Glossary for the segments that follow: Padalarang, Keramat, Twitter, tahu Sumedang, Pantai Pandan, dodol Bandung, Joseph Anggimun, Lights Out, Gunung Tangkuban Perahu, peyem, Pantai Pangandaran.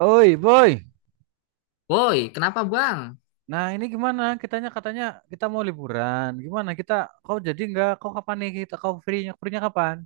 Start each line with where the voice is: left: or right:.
right: Oi, boy.
left: Woi, kenapa Bang?
right: Nah, ini gimana? Kitanya katanya kita mau liburan. Gimana kita? Kau jadi nggak? Kau kapan nih kita? Kau free-nya? Free-nya kapan?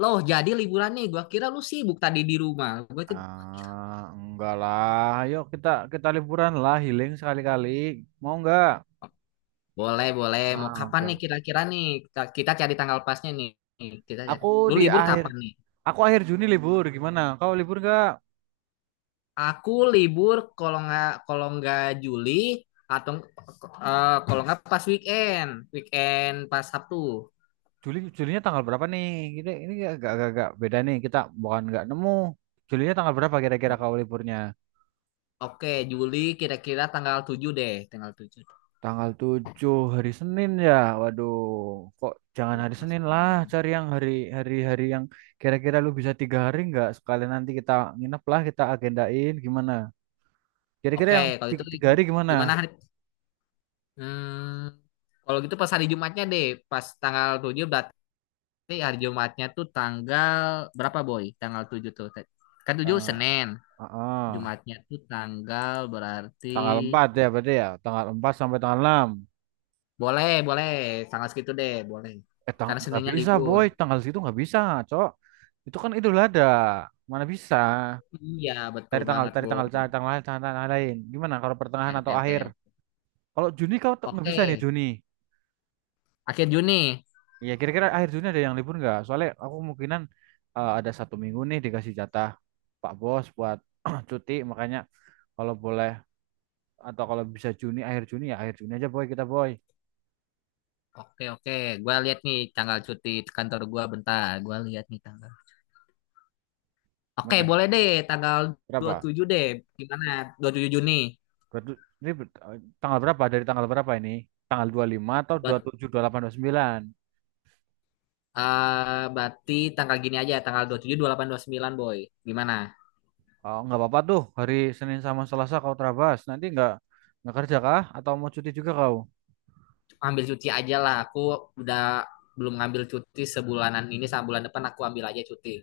left: Loh, jadi liburan nih. Gua kira lu sibuk tadi di rumah. Gue tuh.
right: Ah, enggak lah. Ayo kita kita liburan lah, healing sekali-kali. Mau nggak?
left: Boleh, boleh. Mau
right: Ah,
left: kapan
right: oke.
left: nih
right: Oke.
left: kira-kira nih? Kita cari tanggal pasnya nih. Kita cari.
right: Aku
left: Lu
right: di
left: libur
right: akhir,
left: kapan nih?
right: aku akhir Juni libur. Gimana? Kau libur nggak?
left: Aku libur kalau nggak Juli atau kalau nggak pas weekend, weekend pas Sabtu.
right: Juli, Julinya tanggal berapa nih? Ini agak-agak beda nih. Kita bukan nggak nemu. Julinya tanggal berapa kira-kira
left: O-
right: kau liburnya?
left: Oke, Juli kira-kira tanggal 7 deh, tanggal 7.
right: Tanggal 7 hari Senin ya. Waduh, kok jangan hari
left: Mas-
right: Senin lah, cari yang hari hari hari yang kira-kira lu bisa tiga hari nggak? Sekalian nanti kita nginep lah, kita agendain gimana? Kira-kira
left: Oke,
right: yang
left: kalau itu
right: tiga hari gimana?
left: gimana hari? Hmm, Kalau gitu pas hari Jumatnya deh, pas tanggal 7 berarti. Tapi hari Jumatnya tuh tanggal berapa, Boy? Tanggal 7 tuh. Kan 7
right: Ah,
left: Senin.
right: ah.
left: Jumatnya tuh tanggal berarti.
right: Tanggal 4 ya berarti ya, tanggal empat sampai tanggal enam.
left: Boleh, boleh. Tanggal segitu deh, boleh.
right: Eh, tang
left: Karena
right: Nggak
left: Seninnya
right: bisa
left: libur.
right: boy, tanggal situ nggak bisa, cok. Itu kan Idul Adha, mana bisa?
left: Iya, betul
right: Cari tanggal,
left: banget,
right: cari tanggal,
left: Boy.
right: cari tanggal lain, tanggal, tanggal lain. Gimana kalau pertengahan
left: Oke,
right: atau akhir?
left: oke, oke.
right: Kalau Juni kau tuh nggak
left: Oke,
right: bisa nih Juni.
left: akhir Juni.
right: Iya, kira-kira akhir Juni ada yang libur nggak? Soalnya aku kemungkinan ada satu minggu nih dikasih jatah Pak Bos buat cuti, makanya kalau boleh atau kalau bisa Juni, akhir Juni ya akhir Juni aja boy kita boy.
left: Oke, oke. Gua lihat nih tanggal cuti kantor gua bentar. Gua lihat nih tanggal. Oke,
right: Mana?
left: boleh deh tanggal dua puluh
right: Berapa?
left: tujuh deh. Gimana? 27 Juni
right: Tanggal berapa? Dari tanggal berapa ini? Tanggal 25 atau dua
left: buat.
right: puluh tujuh, dua puluh delapan, dua puluh tujuh 27, 28,
left: Berarti tanggal gini aja, tanggal dua dua puluh puluh tujuh 28 29, Boy. Gimana?
right: 29? Oh, nggak apa-apa tuh hari Senin sama Selasa kau terabas. Nanti nggak kerja kah? Atau mau cuti juga kau?
left: Ambil cuti aja lah. Aku udah belum ngambil cuti sebulanan ini, sama bulan depan aku ambil aja cuti.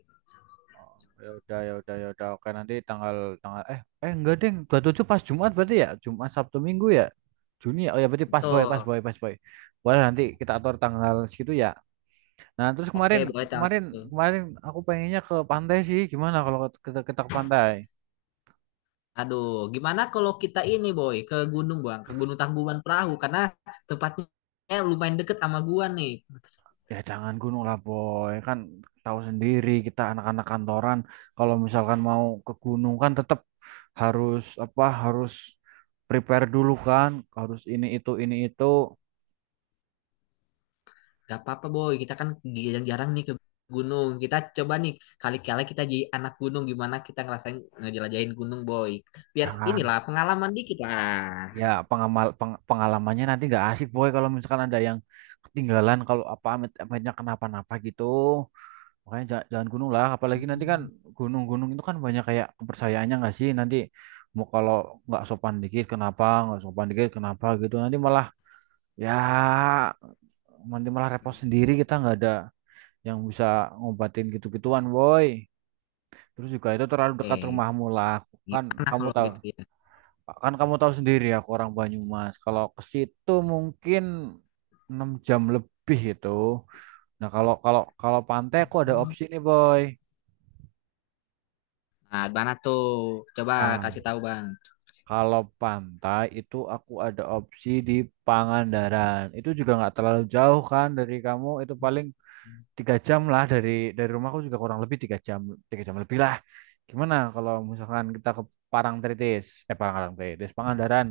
right: Oh, ya udah, oke, nanti tanggal tanggal eh eh enggak ding 27 pas Jumat berarti ya Jumat Sabtu Minggu ya Juni ya, oh ya berarti
left: Betul.
right: pas boy. Boleh nanti kita atur tanggal segitu ya. Nah terus
left: Oke,
right: kemarin
left: boleh tanggal
right: kemarin
left: situ.
right: kemarin aku pengennya ke pantai sih. Gimana kalau kita ke pantai?
left: Aduh, gimana kalau kita ini, Boy, ke gunung, Bang, ke Gunung Tangkuban Perahu karena tempatnya lumayan deket sama gua nih.
right: Ya jangan gunung lah boy, kan tahu sendiri kita anak-anak kantoran, kalau misalkan mau ke gunung kan tetap harus apa harus prepare dulu kan, harus ini itu.
left: Gak apa-apa, boy, kita kan jarang-jarang nih ke gunung. Kita coba nih kali-kali kita jadi anak gunung gimana kita ngerasain ngejelajahin gunung, boy. Biar
right: Ah,
left: inilah pengalaman dikit lah.
right: ya pengalamannya nanti nggak asik boy kalau misalkan ada yang ketinggalan, kalau apa, amit amitnya kenapa-napa gitu, makanya jangan gunung lah, apalagi nanti kan
left: Hmm.
right: gunung-gunung itu kan banyak kayak kepercayaannya nggak sih, nanti mau kalau nggak sopan dikit kenapa, nggak sopan dikit kenapa gitu, nanti malah ya nanti malah repot sendiri, kita nggak ada yang bisa ngobatin gitu-gituan boy. Terus juga itu terlalu dekat
left: Oke,
right: rumahmu lah. kan
left: gimana
right: kamu
left: kalau
right: tahu
left: gitu ya?
right: Kan kamu tahu sendiri aku orang Banyumas. Kalau ke situ mungkin 6 jam lebih itu. Nah, kalau kalau kalau pantai aku ada opsi nih, Boy.
left: Nah, mana tuh? Coba
right: Nah,
left: kasih tahu, Bang.
right: kalau pantai itu aku ada opsi di Pangandaran. Itu juga nggak terlalu jauh kan dari kamu. Itu paling tiga jam lah dari rumahku, juga kurang lebih tiga jam lebih lah. Gimana kalau misalkan kita ke Parangtritis? Eh, Parangtritis, Pangandaran.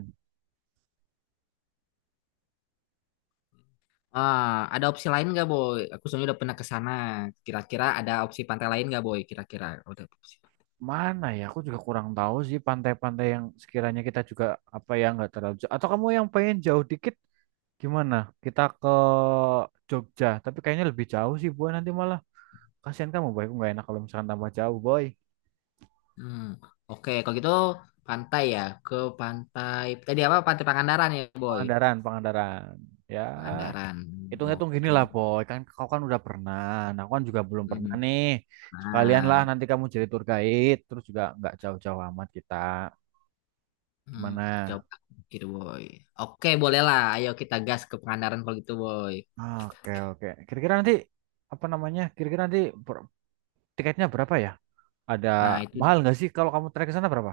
left: Ah, ada opsi lain nggak, boy? Aku soalnya udah pernah ke sana. Kira-kira ada opsi pantai lain nggak, boy? Kira-kira udah opsi.
right: Mana ya? Aku juga kurang tahu sih pantai-pantai yang sekiranya kita juga apa ya, nggak terlalu jauh. Atau kamu yang pengen jauh dikit gimana? Kita ke Jogja, tapi kayaknya lebih jauh sih boy nanti malah. Kasihan kamu boy, aku nggak enak kalau misalkan tambah jauh boy.
left: Hmm. Oke, kalau gitu pantai ya ke pantai. Tadi apa? Pantai Pangandaran ya, boy.
right: Pangandaran, Pangandaran. Ya,
left: Pangandaran.
right: hitung-hitung gini
left: Oke.
right: lah boy. Kan kau kan udah pernah, nah, aku kan juga belum pernah
left: Hmm.
right: nih. Sekalian lah
left: Nah,
right: nanti kamu jadi tour guide, terus juga nggak jauh-jauh amat kita.
left: hmm.
right: Gimana?
left: Coba pikir, boy. Oke, bolehlah. Ayo kita gas ke Pangandaran kalau gitu, boy.
right: Oke, oke. Kira-kira nanti apa namanya? Kira-kira nanti per- tiketnya berapa ya? Ada
left: Nah, itu
right: mahal nggak sih, kalau kamu trek ke sana berapa?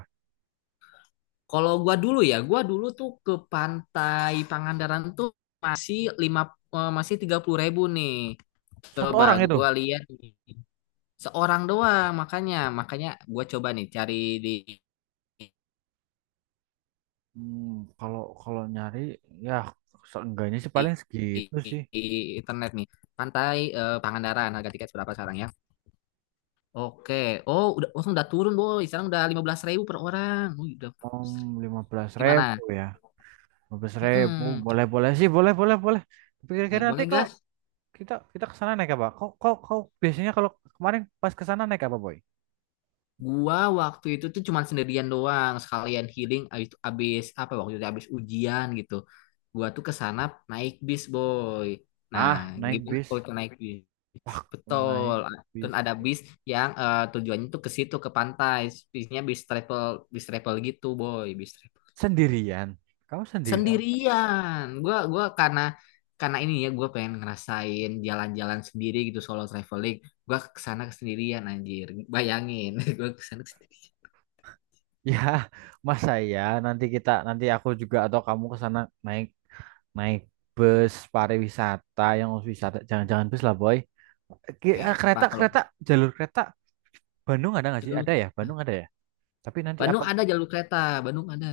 left: kalau gua dulu ya, gua dulu tuh ke pantai Pangandaran tuh masih lima eh, masih 30.000 nih.
right: Satu
left: Coba
right: orang itu.
left: gua lihat nih. Seorang doang makanya makanya gua coba nih cari di,
right: Hmm, kalau kalau nyari ya seenggaknya sih paling
left: di- di-
right: segitu sih.
left: di internet nih. Pantai Pangandaran harga tiket berapa sekarang ya? Oke. Oh, udah langsung udah turun, Boy. Sekarang udah 15.000 per orang. Wih, udah
right: Om lima belas
left: gimana?
right: ribu ya. Lima belas ribu
left: Mm-mm.
right: boleh boleh sih boleh boleh boleh. Tapi
left: Boleh,
right: kira-kira nanti
left: boleh,
right: kok
left: gas.
right: kita kita ke sana naik apa? Kok kok kau biasanya kalau kemarin pas ke sana naik apa boy?
left: Gua waktu itu tuh cuman sendirian doang, sekalian healing abis, abis apa waktu itu abis ujian gitu. Gua tuh ke sana naik bis, Boy. Nah,
right: Ah naik
left: gimana
right: bis.
left: kalau kita naik bis?
right: Ah
left: Betul.
right: naik
left: Dan
right: bis.
left: ada bis yang tujuannya tuh ke situ ke pantai. Bisnya bis travel gitu, Boy, bis travel.
right: Sendirian. Kamu sendirian?
left: Sendirian gua karena ini ya gua pengen ngerasain jalan-jalan sendiri gitu solo traveling. Gua kesana sendirian anjir, bayangin. Gua kesana sendirian
right: Ya, masa ya nanti kita, nanti aku juga atau kamu ke sana naik naik bus pariwisata yang harus wisata, jangan-jangan bus lah boy.
left: kayak apa.
right: Kereta,
left: Kalau
right: jalur kereta Bandung ada nggak sih?
left: jalur
right: Ada ya, Bandung ada ya. Tapi nanti apa,
left: Bandung ada, jalur kereta Bandung ada.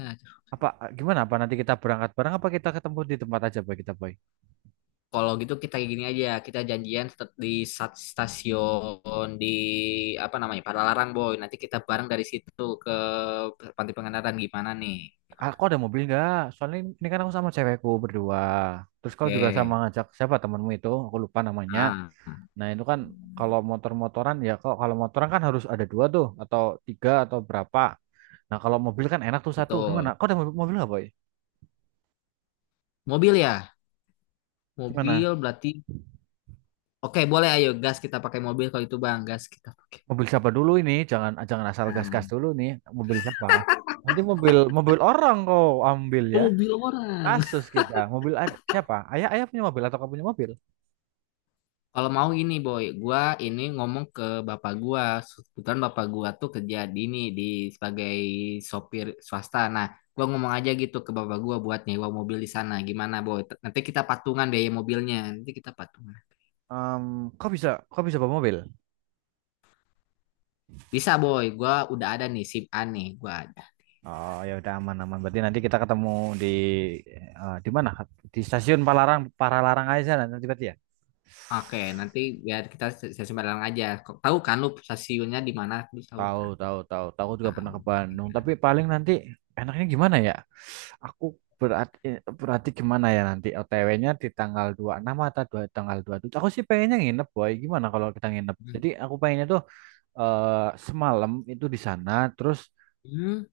right: apa gimana, apa nanti kita berangkat bareng apa kita ketemu di tempat aja boy, kita boy.
left: Kalau gitu kita kayak gini aja, kita janjian tetap di stasiun di apa namanya Padalarang, boy. Nanti kita bareng dari situ ke Pantai Pengandaran, gimana nih?
right: Aku ada mobil nggak, soalnya ini kan aku sama cewekku berdua, terus kau
left: Oke.
right: juga sama ngajak siapa temanmu itu, aku lupa namanya.
left: ah
right: Nah itu kan kalau motor-motoran ya, kok kalau motoran kan harus ada dua tuh atau tiga atau berapa. Nah kalau mobil kan enak tuh satu, gimana
left: Betul.
right: kau ada mobil, mobil nggak boy?
left: Mobil ya, mobil
right: Gimana?
left: berarti. Oke, boleh, ayo gas kita pakai mobil kalau itu, Bang, gas kita pakai.
right: Mobil siapa dulu ini? Jangan jangan asal gas-gas
left: Nah,
right: dulu nih. Mobil siapa? Nanti mobil mobil orang kau ambil
left: oh,
right: ya.
left: mobil orang.
right: Kasus kita. Mobil ada siapa? Ayah Ayah punya mobil atau kau punya mobil?
left: Kalau mau ini, Boy, gua ini ngomong ke bapak gua, kebetulan bapak gua tuh kerja di ini di sebagai sopir swasta. Nah, gua ngomong aja gitu ke bapak gua buat nyewa mobil di sana. Gimana, Boy? Nanti kita patungan deh mobilnya. Nanti kita patungan.
right: Em, kau bisa bawa mobil?
left: Bisa, Boy, gua udah ada nih SIM A nih, gua ada.
right: Oh ya udah, aman aman. Berarti nanti kita ketemu di di mana? Di stasiun Palaran Paralarang aja sana nanti berarti ya.
left: Oke, nanti biar kita stasiun Balang aja. Kok, tahu kan lu stasiunnya di mana? Lu tahu
right: Tahu,
left: kan?
right: tahu. Aku juga
left: Tahu.
right: pernah ke Bandung. Tapi paling nanti enaknya gimana ya? Aku berarti, gimana ya nanti OTW-nya di tanggal dua puluh enam atau dua, tanggal dua puluh tujuh. Aku sih pengennya nginep, boy. Gimana kalau kita nginep?
left: Hmm.
right: Jadi aku pengennya tuh eh, semalam itu di sana, terus
left: Hmm.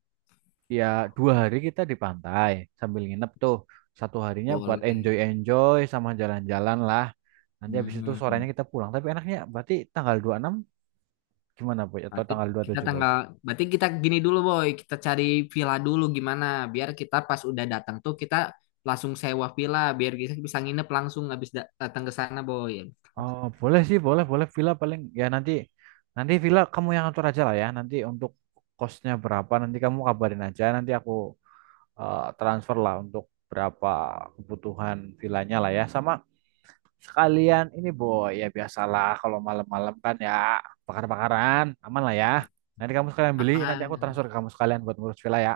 right: ya dua hari kita di pantai sambil nginep tuh. Satu harinya buat
left: Boleh.
right: enjoy-enjoy sama jalan-jalan lah. Nanti habis itu
left: Hmm.
right: sorenya kita pulang. Tapi enaknya berarti tanggal dua puluh enam gimana, boy? Atau
left: Berarti
right: tanggal dua puluh
left: kita
right: tujuh boy?
left: tanggal, berarti kita gini dulu, boy, kita cari villa dulu gimana, biar kita pas udah datang tuh kita langsung sewa villa, biar kita bisa nginep langsung habis datang ke sana, boy.
right: Oh, boleh sih, boleh, boleh villa. Paling ya nanti nanti villa kamu yang atur aja lah ya. Nanti untuk kosnya berapa nanti kamu kabarin aja. Nanti aku transfer lah untuk berapa kebutuhan villanya lah ya. Sama sekalian ini boy ya, biasalah kalau malam-malam kan ya bakar-bakaran aman lah ya. Nanti kamu sekalian beli, nanti aku
left: Aman.
right: transfer ke kamu sekalian buat ngurus villa ya.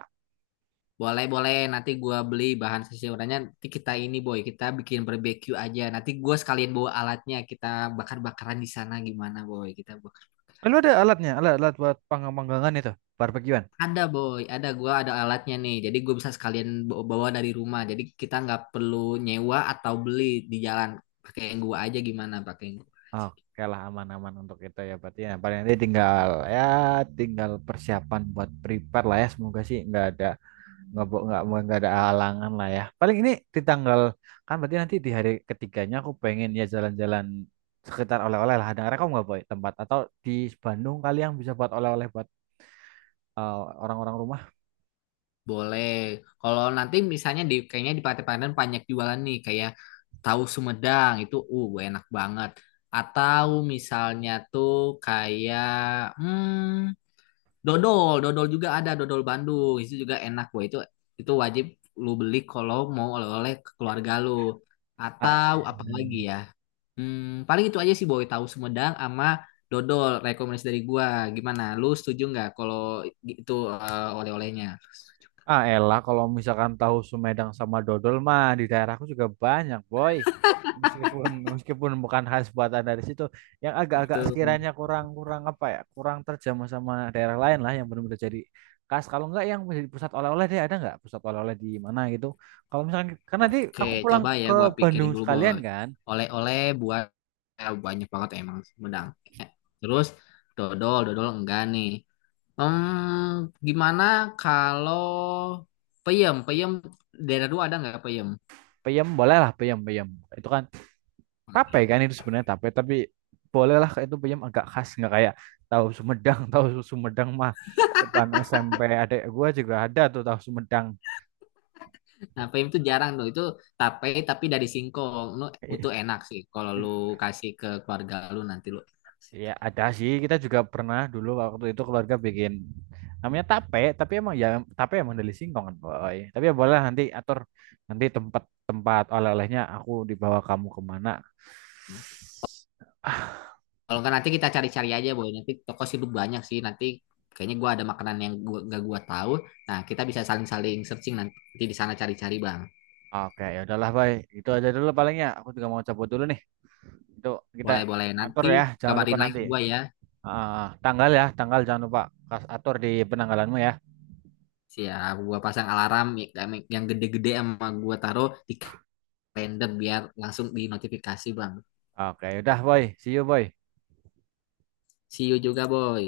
left: Boleh, boleh, nanti gua beli bahan seseorangnya, nanti kita ini, boy, kita bikin barbecue aja. Nanti gua sekalian bawa alatnya, kita bakar-bakaran di sana gimana, boy, kita bakar.
right: Eh, ada alatnya, alat alat buat panggang-panggangan itu, barbekyuan.
left: Ada, boy, ada gua ada alatnya nih. Jadi gue bisa sekalian bawa bawa dari rumah. Jadi kita nggak perlu nyewa atau beli di jalan. Pakai yang gua aja gimana? Pakai yang gua.
right: Oke lah, aman-aman untuk itu ya. Berarti ya paling nanti tinggal ya tinggal persiapan buat prepare lah ya, semoga sih nggak ada nggak bo- nggak mau- nggak ada halangan lah ya. Paling ini di tanggal kan, berarti nanti di hari ketiganya aku pengen ya jalan-jalan sekitar oleh-oleh lah. Ada rekom nggak boy tempat atau di Bandung kalian bisa buat oleh-oleh buat eh, orang-orang rumah?
left: Boleh. Kalau nanti misalnya kayaknya di Pantai Pandan banyak jualan nih kayak tahu Sumedang itu enak banget. Atau misalnya tuh kayak hmm, dodol juga ada, dodol Bandung. Itu juga enak, gue itu wajib lu beli kalau mau oleh-oleh ke keluarga lu.
right: Ah,
left: Atau apa lagi ya? Paling itu aja sih, boy, tahu Sumedang sama dodol rekomendasi dari gua. Gimana? Lu setuju nggak kalau itu oleh-olehnya?
right: Ah, elah kalau misalkan tahu Sumedang sama dodol mah di daerahku juga banyak, boy. Meskipun meskipun bukan khas buatan dari situ, yang agak-agak
left: Betul.
right: sekiranya kurang-kurang apa ya, kurang terjamah sama daerah lain lah yang benar-benar jadi khas. Kalau enggak yang menjadi pusat oleh-oleh deh, ada nggak pusat oleh-oleh di mana gitu? Kalau misalkan karena nanti
left: Oke,
right: aku pulang
left: coba ya
right: ke
left: gua
right: Bandung
left: pikirin dulu,
right: sekalian
left: boy.
right: kan,
left: Oleh-oleh buat banyak banget emang Sumedang. Eh, Terus dodol enggak nih. Gimana kalau peyem? Peyem daerah lu ada nggak peyem?
right: peyem boleh lah, peyem peyem. Itu kan tape kan, itu sebenarnya tape tapi bolehlah, itu peyem agak khas nggak kayak tahu Sumedang. Tahu Sumedang mah depan SMP adek gua juga ada tuh tahu Sumedang.
left: Nah, peyem tuh jarang tuh. Itu tape tapi dari singkong. Lu oh, itu enak sih kalau lu kasih ke keluarga lu nanti lu.
right: Ya ada sih, kita juga pernah dulu waktu itu keluarga bikin namanya tape, tapi emang ya tape emang dari singkong kan boy. Tapi ya boleh nanti atur nanti tempat tempat oleh-olehnya, aku dibawa kamu kemana.
left: Kalau nggak nanti kita cari-cari aja, boy. Nanti toko sih lu banyak sih. Nanti kayaknya gua ada makanan yang gua gak gua tahu. Nah, kita bisa saling-saling searching nanti di sana cari-cari, Bang.
right: Ah, oke ya udahlah boy, itu aja dulu palingnya, aku juga mau cabut dulu nih. Itu kita
left: Boleh-boleh,
right: atur
left: nanti
right: ya, jangan lupa
left: kabarin lagi
right: nanti.
left: ke gua ya.
right: Ah, tanggal ya, tanggal jangan lupa kas atur di penanggalanmu ya.
left: Siap, gua pasang alarm yang gede-gede sama gua taruh di random biar langsung di notifikasi, Bang.
right: Oke, udah boy, see you boy.
left: See you juga, boy.